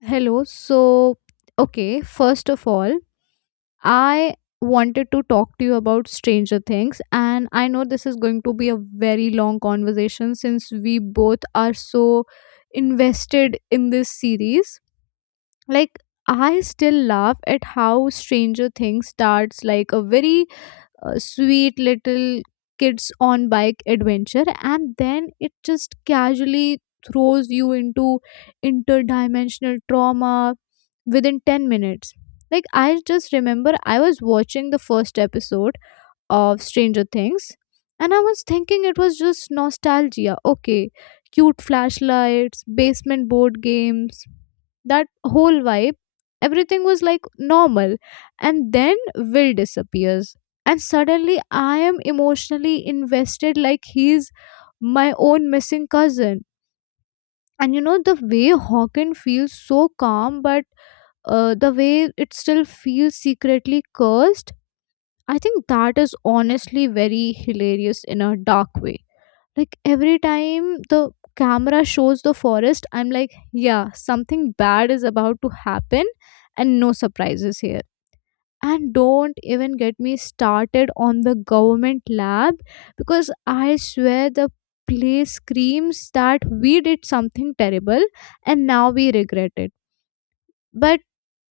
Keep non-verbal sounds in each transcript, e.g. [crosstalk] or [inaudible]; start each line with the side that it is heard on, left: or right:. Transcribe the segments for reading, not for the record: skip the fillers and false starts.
left: Hello. So, okay, first of all, I wanted to talk to you about Stranger Things, and I know this is going to be a very long conversation since we both are so invested in this series. Like, I still laugh at how Stranger Things starts like a very sweet little kids on bike adventure, and then it just casually throws you into interdimensional trauma within 10 minutes. Like, I just remember I was watching the first episode of Stranger Things and I was thinking it was just nostalgia. Okay, cute flashlights, basement board games, that whole vibe. Everything was like normal. And then Will disappears. And suddenly I am emotionally invested like he's my own missing cousin. And you know, the way Hawken feels so calm but the way it still feels secretly cursed, I think that is honestly very hilarious in a dark way. Like every time the camera shows the forest, I'm like, yeah, something bad is about to happen, and no surprises here. And don't even get me started on the government lab because I swear the play screams that we did something terrible and now we regret it, but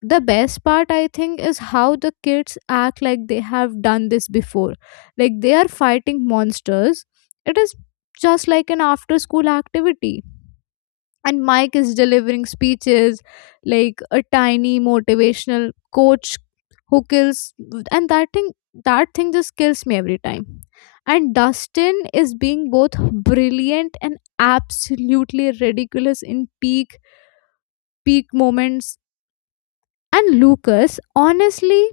left: the best part, I think, is how the kids act like they have done this before, like they are fighting monsters. It is just like an after school activity. And Mike is delivering speeches like a tiny motivational coach who kills, and that thing just kills me every time. And Dustin is being both brilliant and absolutely ridiculous in peak moments. And Lucas, honestly,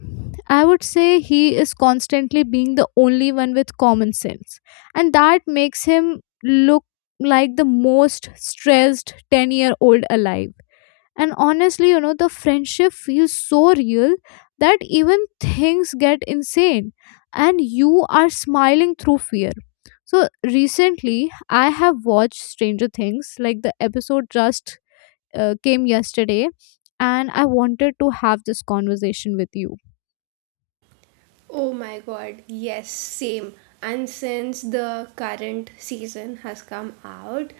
left: I would say he is constantly being the only one with common sense. And that makes him look like the most stressed 10-year-old year old alive. And honestly, you know, the friendship feels so real that even things get insane and you are smiling through fear. So recently, I have watched Stranger Things, like the episode just came yesterday, and I wanted to have this conversation with you.
right: Oh my god, yes, same. And since the current season has come out,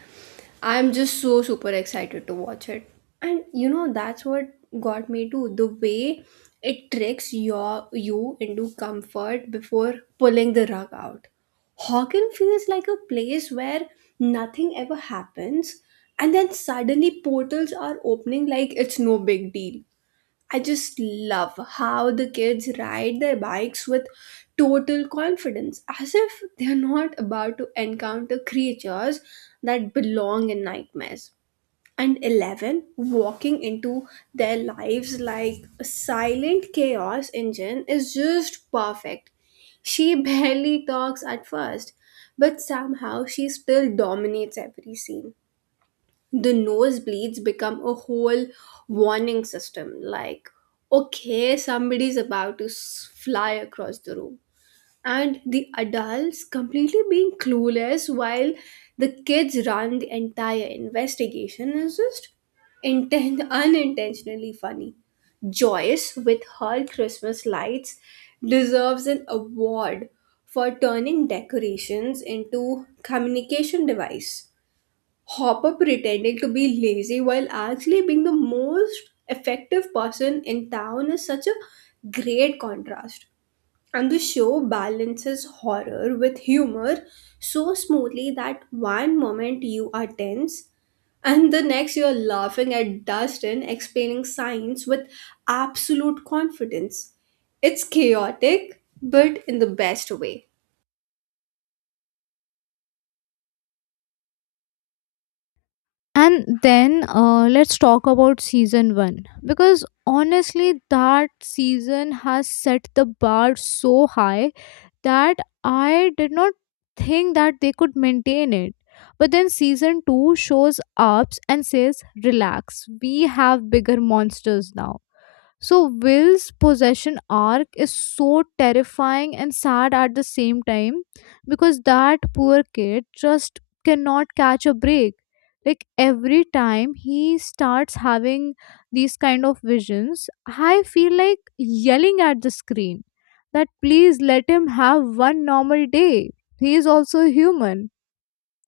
right: I'm just so super excited to watch it. And you know, that's what got me too. The way it tricks you into comfort before pulling the rug out. Hocken feels like a place where nothing ever happens, and then suddenly portals are opening like it's no big deal. I just love how the kids ride their bikes with total confidence, as if they're not about to encounter creatures that belong in nightmares. And 11, walking into their lives like a silent chaos engine is just perfect. She barely talks at first, but somehow she still dominates every scene. The nosebleeds become a whole warning system, like okay, somebody's about to fly across the room, and the adults completely being clueless while the kids run the entire investigation is just intent unintentionally funny. Joyce with her Christmas lights deserves an award for turning decorations into communication device. Hopper pretending to be lazy while actually being the most effective person in town is such a great contrast. And the show balances horror with humor so smoothly that one moment you are tense and the next you're laughing at Dustin explaining science with absolute confidence. It's chaotic, but in the best way.
left: And then let's talk about season one because honestly, that season has set the bar so high that I did not think that they could maintain it. But then season two shows ups and says, "Relax, we have bigger monsters now." So Will's possession arc is so terrifying and sad at the same time because that poor kid just cannot catch a break. Like every time he starts having these kind of visions, I feel like yelling at the screen that please let him have one normal day. He is also human.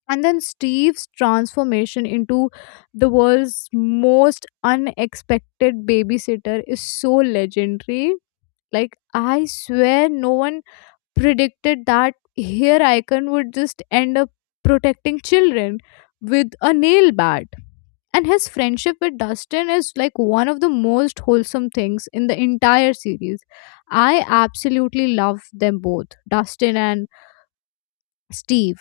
left: And then Steve's transformation into the world's most unexpected babysitter is so legendary. Like, I swear no one predicted that here Icon would just end up protecting children with a nail bat. And his friendship with Dustin is like one of the most wholesome things in the entire series. I absolutely love them both, Dustin and Steve.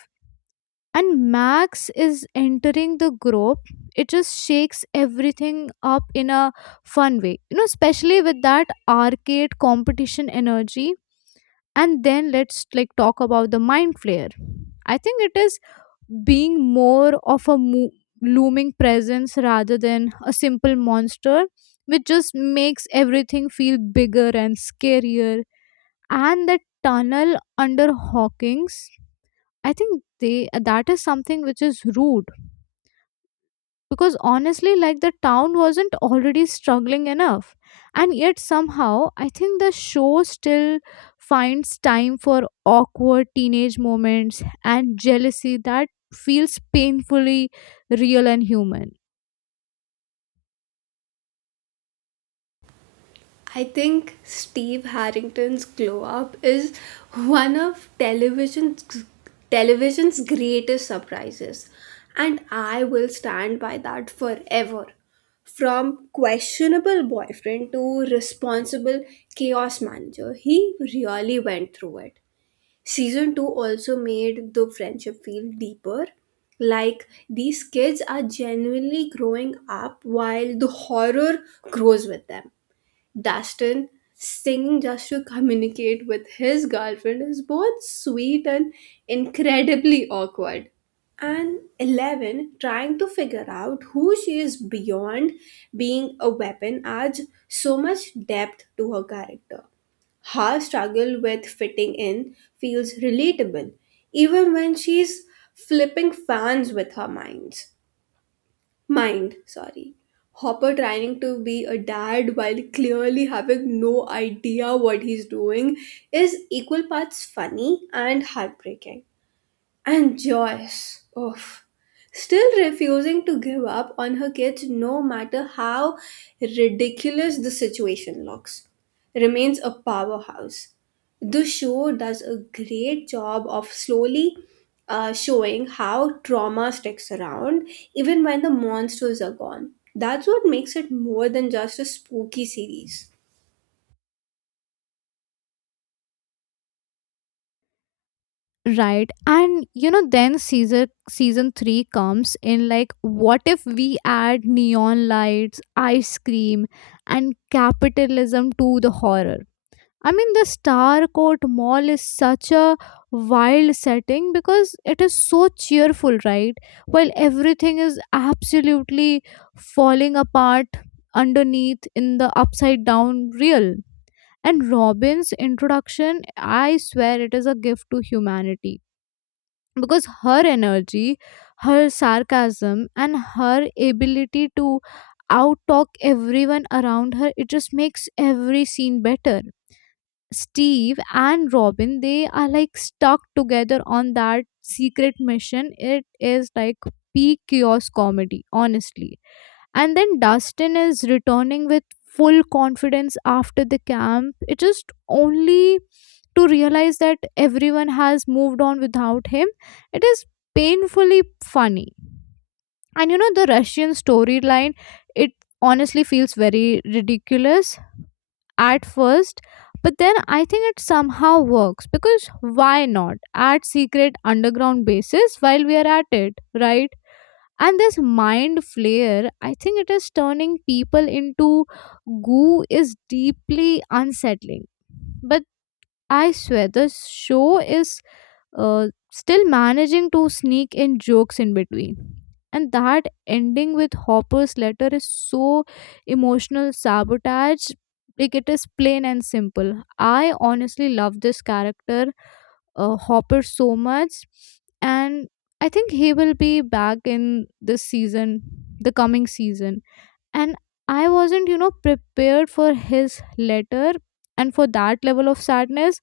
left: And Max is entering the group. It just shakes everything up in a fun way, you know, especially with that arcade competition energy. And then let's like talk about the mind flare. I think it is being more of a looming presence rather than a simple monster, which just makes everything feel bigger and scarier. And the tunnel under Hawking's, I think they, that is something which is rude because honestly like the town wasn't already struggling enough, and yet somehow I think the show still finds time for awkward teenage moments and jealousy that feels painfully real and human.
right: I think Steve Harrington's glow up is one of television's greatest surprises, and I will stand by that forever. From questionable boyfriend to responsible chaos manager, he really went through it. Season 2 also made the friendship feel deeper. Like these kids are genuinely growing up while the horror grows with them. Daston singing just to communicate with his girlfriend is both sweet and incredibly awkward. And 11 trying to figure out who she is beyond being a weapon adds so much depth to her character. Her struggle with fitting in feels relatable, even when she's flipping fans with her mind. Mind, sorry. Hopper trying to be a dad while clearly having no idea what he's doing is equal parts funny and heartbreaking. And Joyce, oof, still refusing to give up on her kids no matter how ridiculous the situation looks, remains a powerhouse. The show does a great job of slowly showing how trauma sticks around even when the monsters are gone. That's what makes it more than just a spooky series.
left: Right, and you know then season 3 comes in like, what if we add neon lights, ice cream, and capitalism to the horror? I mean, the Star Court Mall is such a wild setting because it is so cheerful, right? While everything is absolutely falling apart underneath in the upside down real. And Robin's introduction, I swear it is a gift to humanity because her energy, her sarcasm, and her ability to outtalk everyone around her, it just makes every scene better. Steve and Robin, they are like stuck together on that secret mission. It is like peak chaos comedy, honestly. And then Dustin is returning with full confidence after the camp. It just only to realize that everyone has moved on without him. It is painfully funny. And you know, the Russian storyline, it honestly feels very ridiculous at first, but then I think it somehow works because why not add secret underground bases while we are at it, right? And this mind flare, I think it is turning people into goo, is deeply unsettling. I swear, the show is still managing to sneak in jokes in between. And that ending with Hopper's letter is so emotional sabotage. Like it is plain and simple. I honestly love this character, Hopper, so much. And I think he will be back in this season, the coming season. And I wasn't, you know, prepared for his letter and for that level of sadness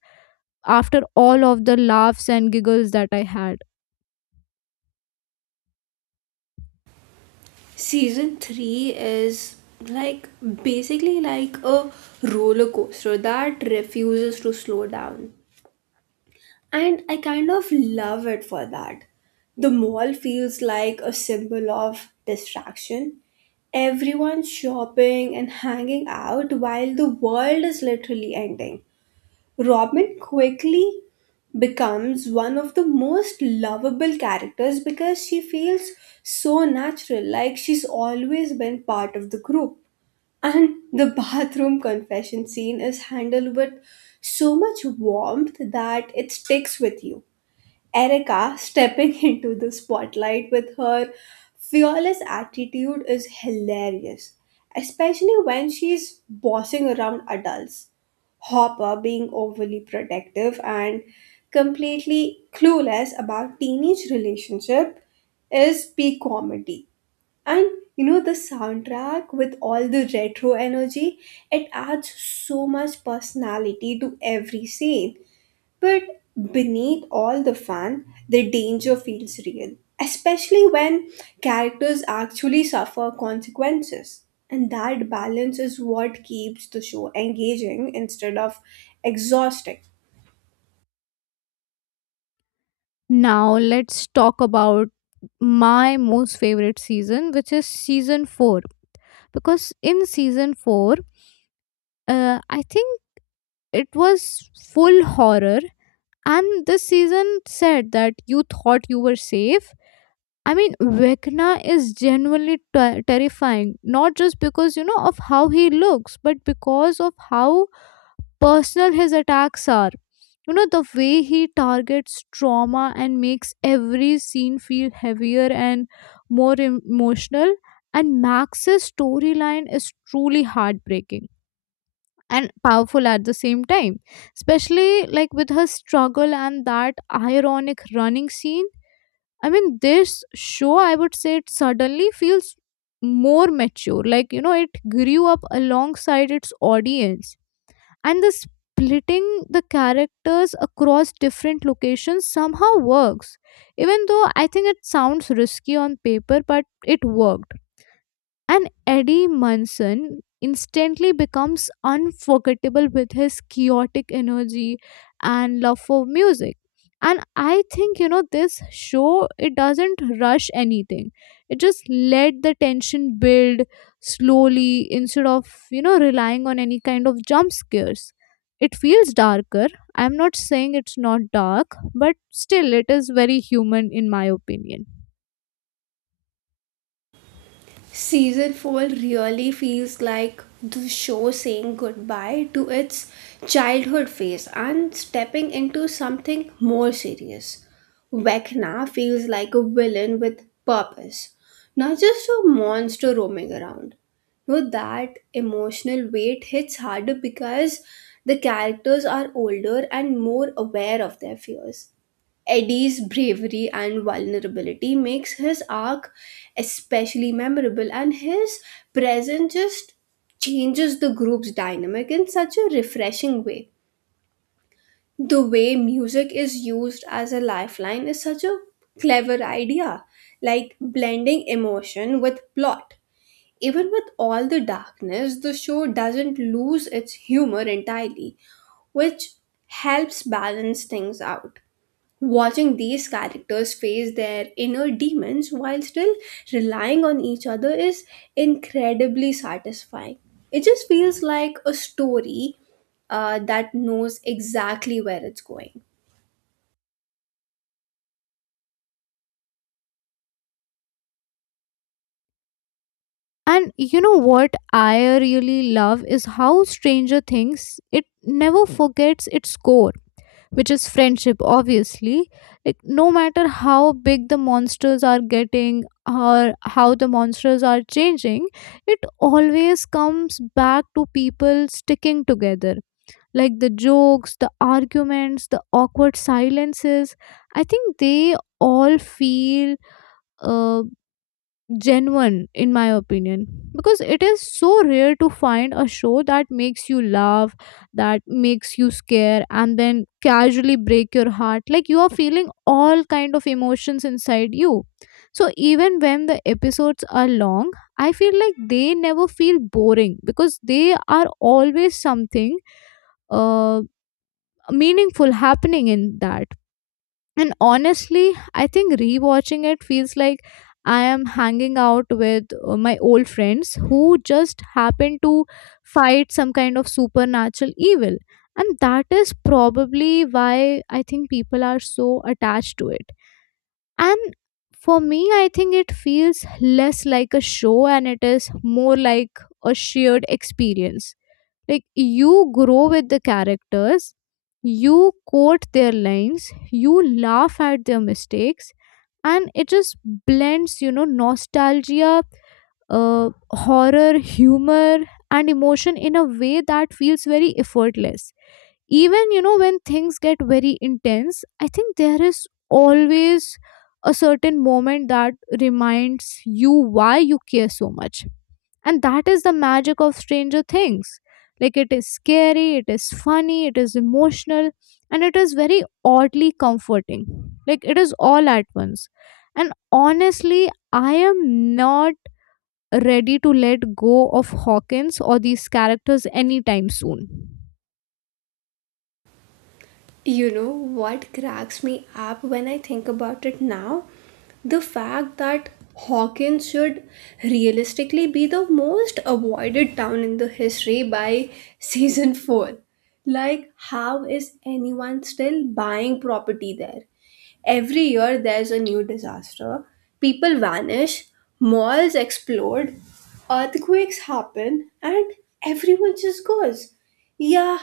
left: after all of the laughs and giggles that I had.
right: Season 3 is like basically like a roller coaster that refuses to slow down, and I kind of love it for that. The mall feels like a symbol of distraction. Everyone's shopping and hanging out while the world is literally ending. Robin quickly becomes one of the most lovable characters because she feels so natural, like she's always been part of the group. And the bathroom confession scene is handled with so much warmth that it sticks with you. Erica stepping [laughs] into the spotlight with her fearless attitude is hilarious, especially when she's bossing around adults. Hopper being overly protective and completely clueless about teenage relationship is peak comedy. And you know the soundtrack with all the retro energy, it adds so much personality to every scene. But beneath all the fun, the danger feels real, especially when characters actually suffer consequences. And that balance is what keeps the show engaging instead of exhausting.
left: Now, let's talk about my most favorite season, which is season 4. Because in season 4, I think it was full horror, and this season said that you thought you were safe. I mean, Vecna is genuinely terrifying, not just because you know of how he looks, but because of how personal his attacks are. You know, the way he targets trauma and makes every scene feel heavier and more emotional. And Max's storyline is truly heartbreaking and powerful at the same time, especially like with her struggle and that ironic running scene. I mean, this show, I would say, it suddenly feels more mature. Like, you know, it grew up alongside its audience. And the splitting the characters across different locations somehow works even though I think it sounds risky on paper, but it worked. And Eddie Munson instantly becomes unforgettable with his chaotic energy and love for music. And I think, you know, this show, it doesn't rush anything. It just let the tension build slowly instead of, you know, relying on any kind of jump scares. It feels darker. I'm not saying it's not dark, but still it is very human in my opinion.
right: Season 4 really feels like the show saying goodbye to its childhood phase and stepping into something more serious. Vecna feels like a villain with purpose, not just a monster roaming around. No, that emotional weight hits harder because the characters are older and more aware of their fears. Eddie's bravery and vulnerability makes his arc especially memorable, and his presence just changes the group's dynamic in such a refreshing way. The way music is used as a lifeline is such a clever idea, like blending emotion with plot. Even with all the darkness, the show doesn't lose its humor entirely, which helps balance things out. Watching these characters face their inner demons while still relying on each other is incredibly satisfying. It just feels like a story that knows exactly where it's going.
left: And you know what I really love is how Stranger Things, it never forgets its core, which is friendship, obviously. Like no matter how big the monsters are getting or how the monsters are changing, it always comes back to people sticking together. Like the jokes, the arguments, the awkward silences, I think they all feel uh, genuine in my opinion, because it is so rare to find a show that makes you laugh, that makes you scare, and then casually break your heart, like you are feeling all kind of emotions inside you. So even when the episodes are long, I feel like they never feel boring because they are always something uh, meaningful happening in that. And honestly, I think rewatching it feels like I am hanging out with my old friends who just happen to fight some kind of supernatural evil. And that is probably why I think people are so attached to it. And for me, I think it feels less like a show and it is more like a shared experience. Like you grow with the characters, you quote their lines, you laugh at their mistakes, and it just blends, you know, nostalgia, horror, humor, and emotion in a way that feels very effortless. Even you know when things get very intense, I think there is always a certain moment that reminds you why you care so much. And that is the magic of Stranger Things. Like it is scary, it is funny, it is emotional, and it is very oddly comforting. Like it is all at once. And honestly, I am not ready to let go of Hawkins or these characters anytime soon.
right: You know what cracks me up when I think about it now? The fact that Hawkins should realistically be the most avoided town in the history by [laughs] season 4. Like, how is anyone still buying property there? Every year there's a new disaster. People vanish, malls explode, earthquakes happen, and everyone just goes, yeah,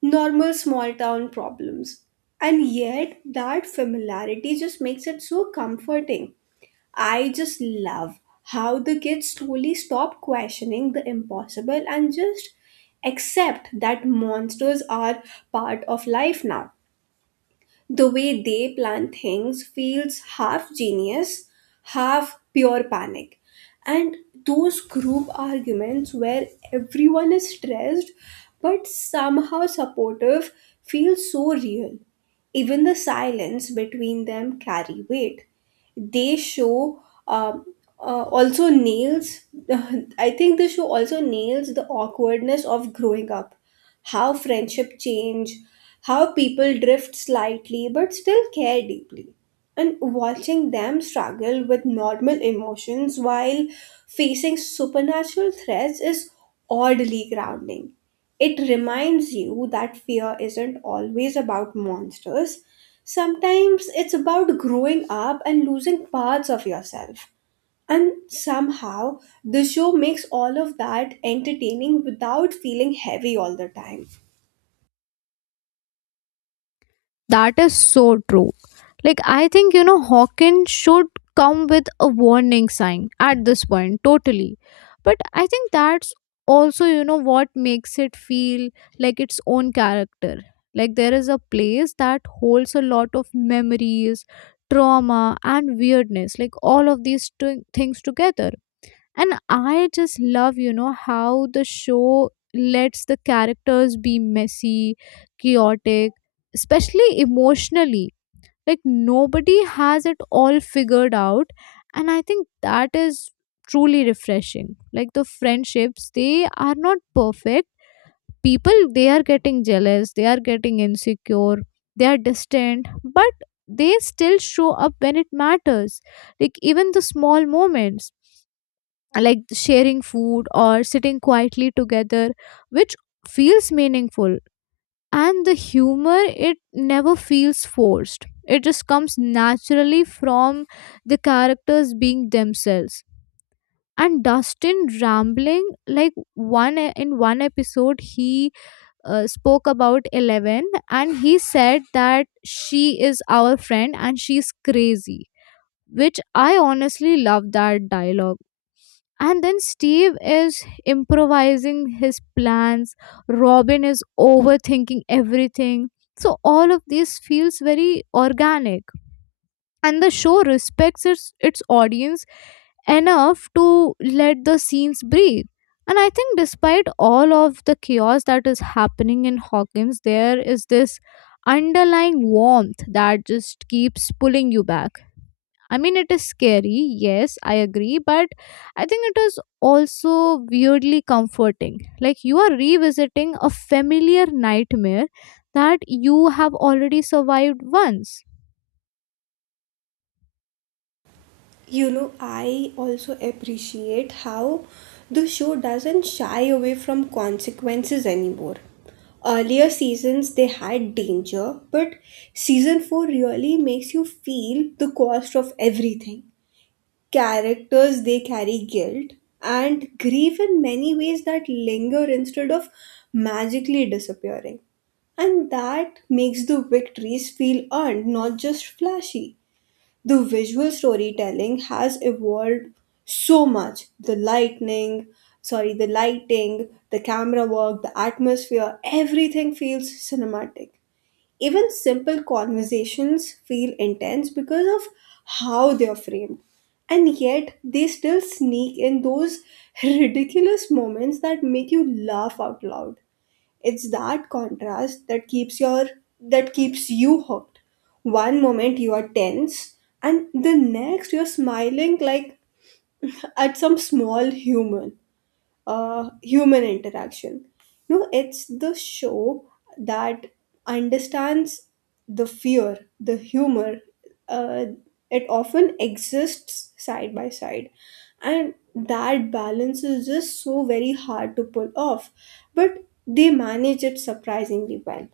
right: normal small town problems. And yet, that familiarity just makes it so comforting. I just love how the kids slowly stop questioning the impossible and just accept that monsters are part of life now. The way they plan things feels half genius, half pure panic. And those group arguments where everyone is stressed but somehow supportive feel so real. Even the silence between them carry weight. They show um, also nails [laughs] I think the show also nails the awkwardness of growing up, how friendship change, how people drift slightly but still care deeply, and watching them struggle with normal emotions while facing supernatural threats is oddly grounding. It reminds you that fear isn't always about monsters. Sometimes it's about growing up and losing parts of yourself. And somehow, the show makes all of that entertaining without feeling heavy all the time.
left: That is so true. Like, I think, you know, Hawkins should come with a warning sign at this point, totally. But I think that's also, you know, what makes it feel like its own character. Like, there is a place that holds a lot of memories, trauma, and weirdness, like all of these things together, and I just love, you know, how the show lets the characters be messy, chaotic, especially emotionally. Like, nobody has it all figured out, and I think that is truly refreshing. Like, the friendships, they are not perfect. People, they are getting jealous, they are getting insecure, they are distant, but they still show up when it matters. Like, even the small moments, like sharing food or sitting quietly together, which feels meaningful. And the humor, it never feels forced. It just comes naturally from the characters being themselves. And Dustin rambling, like in one episode, he spoke about 11, and he said that she is our friend and she's crazy, which I honestly love that dialogue. And then Steve is improvising his plans. Robin is overthinking everything. So all of this feels very organic. And the show respects its audience enough to let the scenes breathe. And I think, despite all of the chaos that is happening in Hawkins, there is this underlying warmth that just keeps pulling you back. I mean, it is scary, yes, I agree, but I think it is also weirdly comforting. Like, you are revisiting a familiar nightmare that you have already survived once.
right: You know, I also appreciate how the show doesn't shy away from consequences anymore. Earlier seasons they had danger, but season 4 really makes you feel the cost of everything. Characters they carry guilt and grief in many ways that linger instead of magically disappearing. And that makes the victories feel earned, not just flashy. The visual storytelling has evolved so much. The lightning sorry, the lighting, the camera work, the atmosphere, everything feels cinematic. Even simple conversations feel intense because of how they are framed, and yet they still sneak in those [laughs] ridiculous moments that make you laugh out loud. It's that contrast that keeps your that keeps you hooked. One moment you are tense and the next you're smiling like at some small human interaction. No, it's the show that understands the fear, the humor. Uh, it often exists side by side, and that balance is just so very hard to pull off. But they manage it surprisingly well.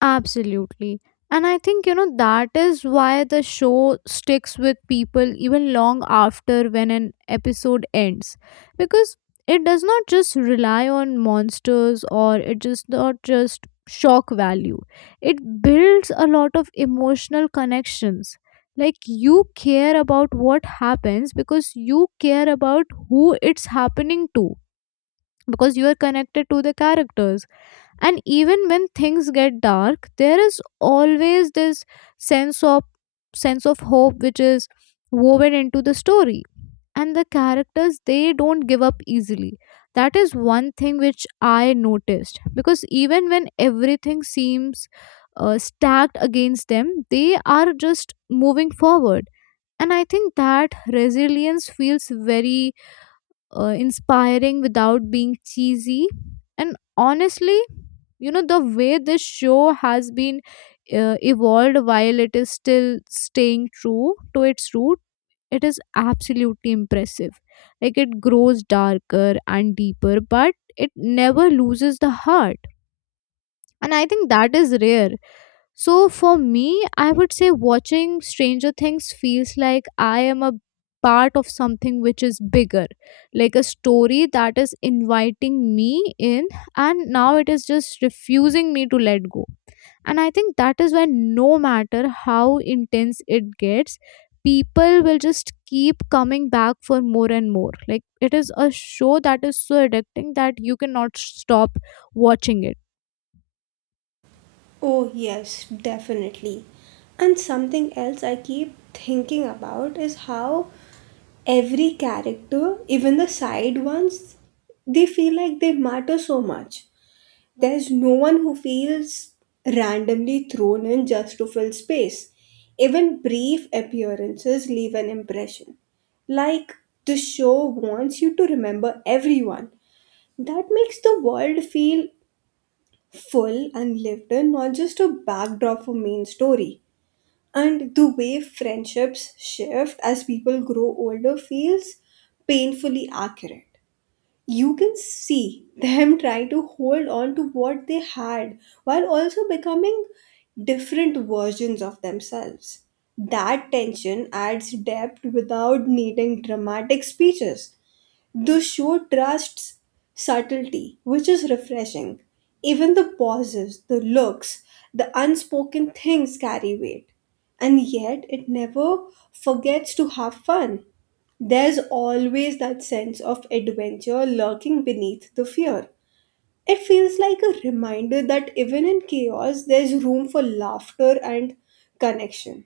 left: Absolutely. And I think, you know, that is why the show sticks with people even long after when an episode ends. Because it does not just rely on monsters, or it just not just shock value. It builds a lot of emotional connections. Like, you care about what happens because you care about who it's happening to, because you are connected to the characters. And even when things get dark, there is always this sense of sense of hope, which is woven into the story. And the characters, they don't give up easily. That is one thing which I noticed, because even when everything seems stacked against them, they are just moving forward. And I think that resilience feels very inspiring without being cheesy. And honestly, you know, the way this show has been evolved while it is still staying true to its root, it is absolutely impressive. Like, it grows darker and deeper, but it never loses the heart. And I think that is rare. So for me, I would say watching Stranger Things feels like I am a part of something which is bigger, like a story that is inviting me in, and now it is just refusing me to let go. And I think that is when, no matter how intense it gets, people will just keep coming back for more and more. Like, it is a show that is so addicting that you cannot stop watching it.
right: Oh, yes, definitely. And something else I keep thinking about is how every character, even the side ones, they feel like they matter so much. There's no one who feels randomly thrown in just to fill space. Even brief appearances leave an impression. Like the show wants you to remember everyone. That makes the world feel full and lived in, not just a backdrop for main story. And the way friendships shift as people grow older feels painfully accurate. You can see them [laughs] trying to hold on to what they had while also becoming different versions of themselves. That tension adds depth without needing dramatic speeches. The show trusts subtlety, which is refreshing. Even the pauses, the looks, the unspoken things carry weight. And yet, it never forgets to have fun. There's always that sense of adventure lurking beneath the fear. It feels like a reminder that even in chaos, there's room for laughter and connection.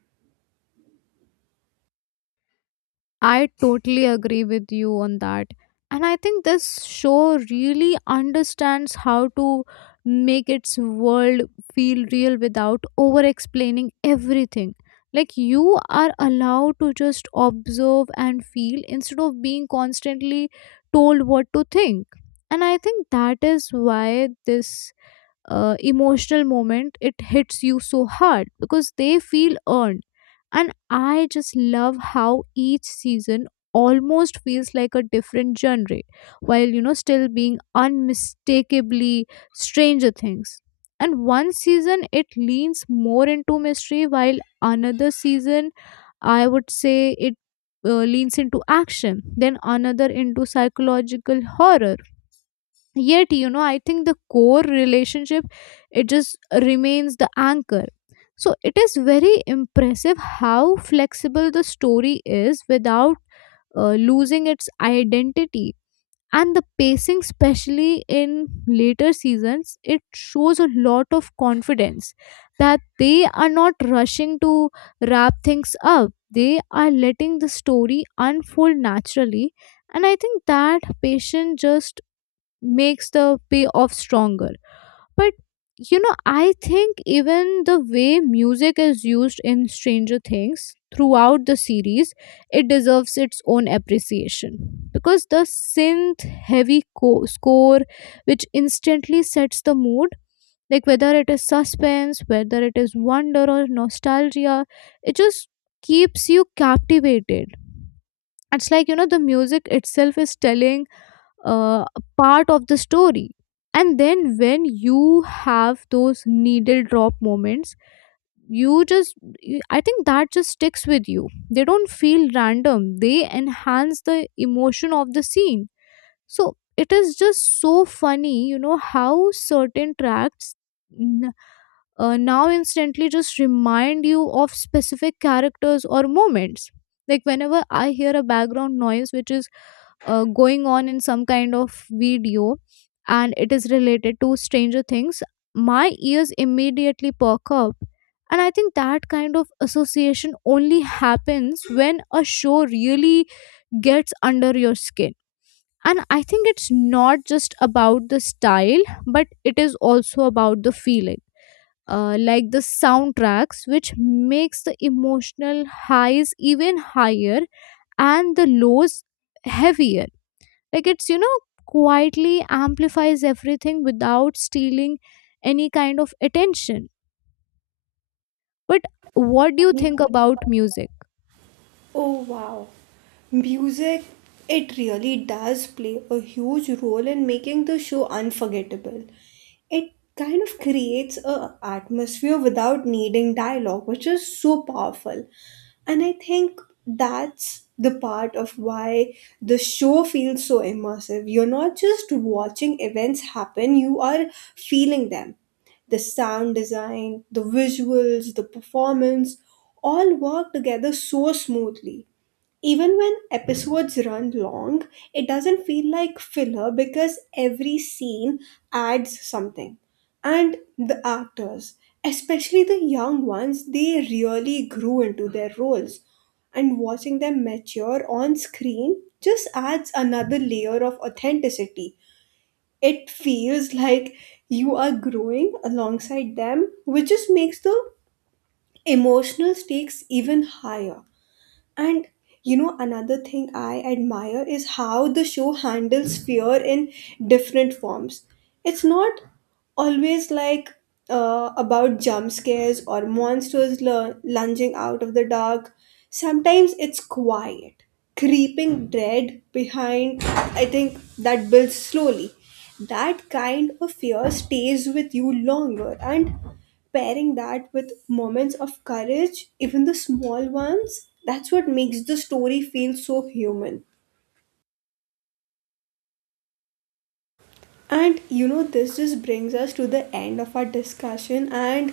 left: I totally agree with you on that. And I think this show really understands how to make its world feel real without over explaining everything. Like, you are allowed to just observe and feel instead of being constantly told what to think. And I think that is why this emotional moment, it hits you so hard because they feel earned. And I just love how each season almost feels like a different genre, while, you know, still being unmistakably Stranger Things. And one season it leans more into mystery, while another season, I would say it leans into action, then another into psychological horror. Yet, you know, I think the core relationship, it just remains the anchor. So it is very impressive how flexible the story is without losing its identity. And the pacing, especially in later seasons, it shows a lot of confidence that they are not rushing to wrap things up. They are letting the story unfold naturally, and I think that patience just makes the payoff stronger. But, you know, I think even the way music is used in Stranger Things throughout the series, it deserves its own appreciation, because the score, which instantly sets the mood, like whether it is suspense, whether it is wonder or nostalgia, it just keeps you captivated. It's like, you know, the music itself is telling uh, part of the story. And then when you have those needle drop moments, you just I think that just sticks with you. They don't feel random. They enhance the emotion of the scene. So it is just so funny, you know, how certain tracks n- now instantly just remind you of specific characters or moments. Like, whenever I hear a background noise which is going on in some kind of video, and it is related to Stranger Things, my ears immediately perk up. And I think that kind of association only happens when a show really gets under your skin. And I think it's not just about the style, but it is also about the feeling. Like the soundtracks, which makes the emotional highs even higher and the lows heavier. Like, it's, you know, quietly amplifies everything without stealing any kind of attention. But what do you think about music?
right: Oh wow. Music, it really does play a huge role in making the show unforgettable. It kind of creates a atmosphere without needing dialogue, which is so powerful. And I think that's the part of why the show feels so immersive. You're not just watching events happen, you are feeling them. The sound design, the visuals, the performance all work together so smoothly. Even when episodes run long, it doesn't feel like filler because every scene adds something. And the actors, especially the young ones, they really grew into their roles. And watching them mature on screen just adds another layer of authenticity. It feels like you are growing alongside them, which just makes the emotional stakes even higher. And you know, another thing I admire is how the show handles fear in different forms. It's not always like about jump scares or monsters lunging out of the dark. Sometimes it's quiet, creeping dread behind, I think, that builds slowly. That kind of fear stays with you longer, and pairing that with moments of courage, even the small ones, that's what makes the story feel so human. And you know, this just brings us to the end of our discussion, and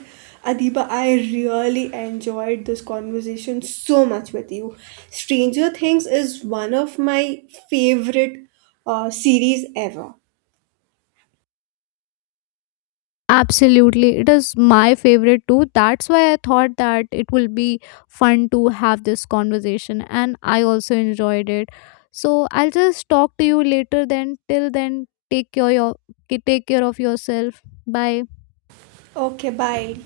right: Adiba, I really enjoyed this conversation so much with you. Stranger Things is one of my favorite series ever.
left: Absolutely, it is my favorite too. That's why I thought that it will be fun to have this conversation, and I also enjoyed it. So I'll just talk to you later then. Till then, take care your take care of yourself. Bye.
right: Okay, bye.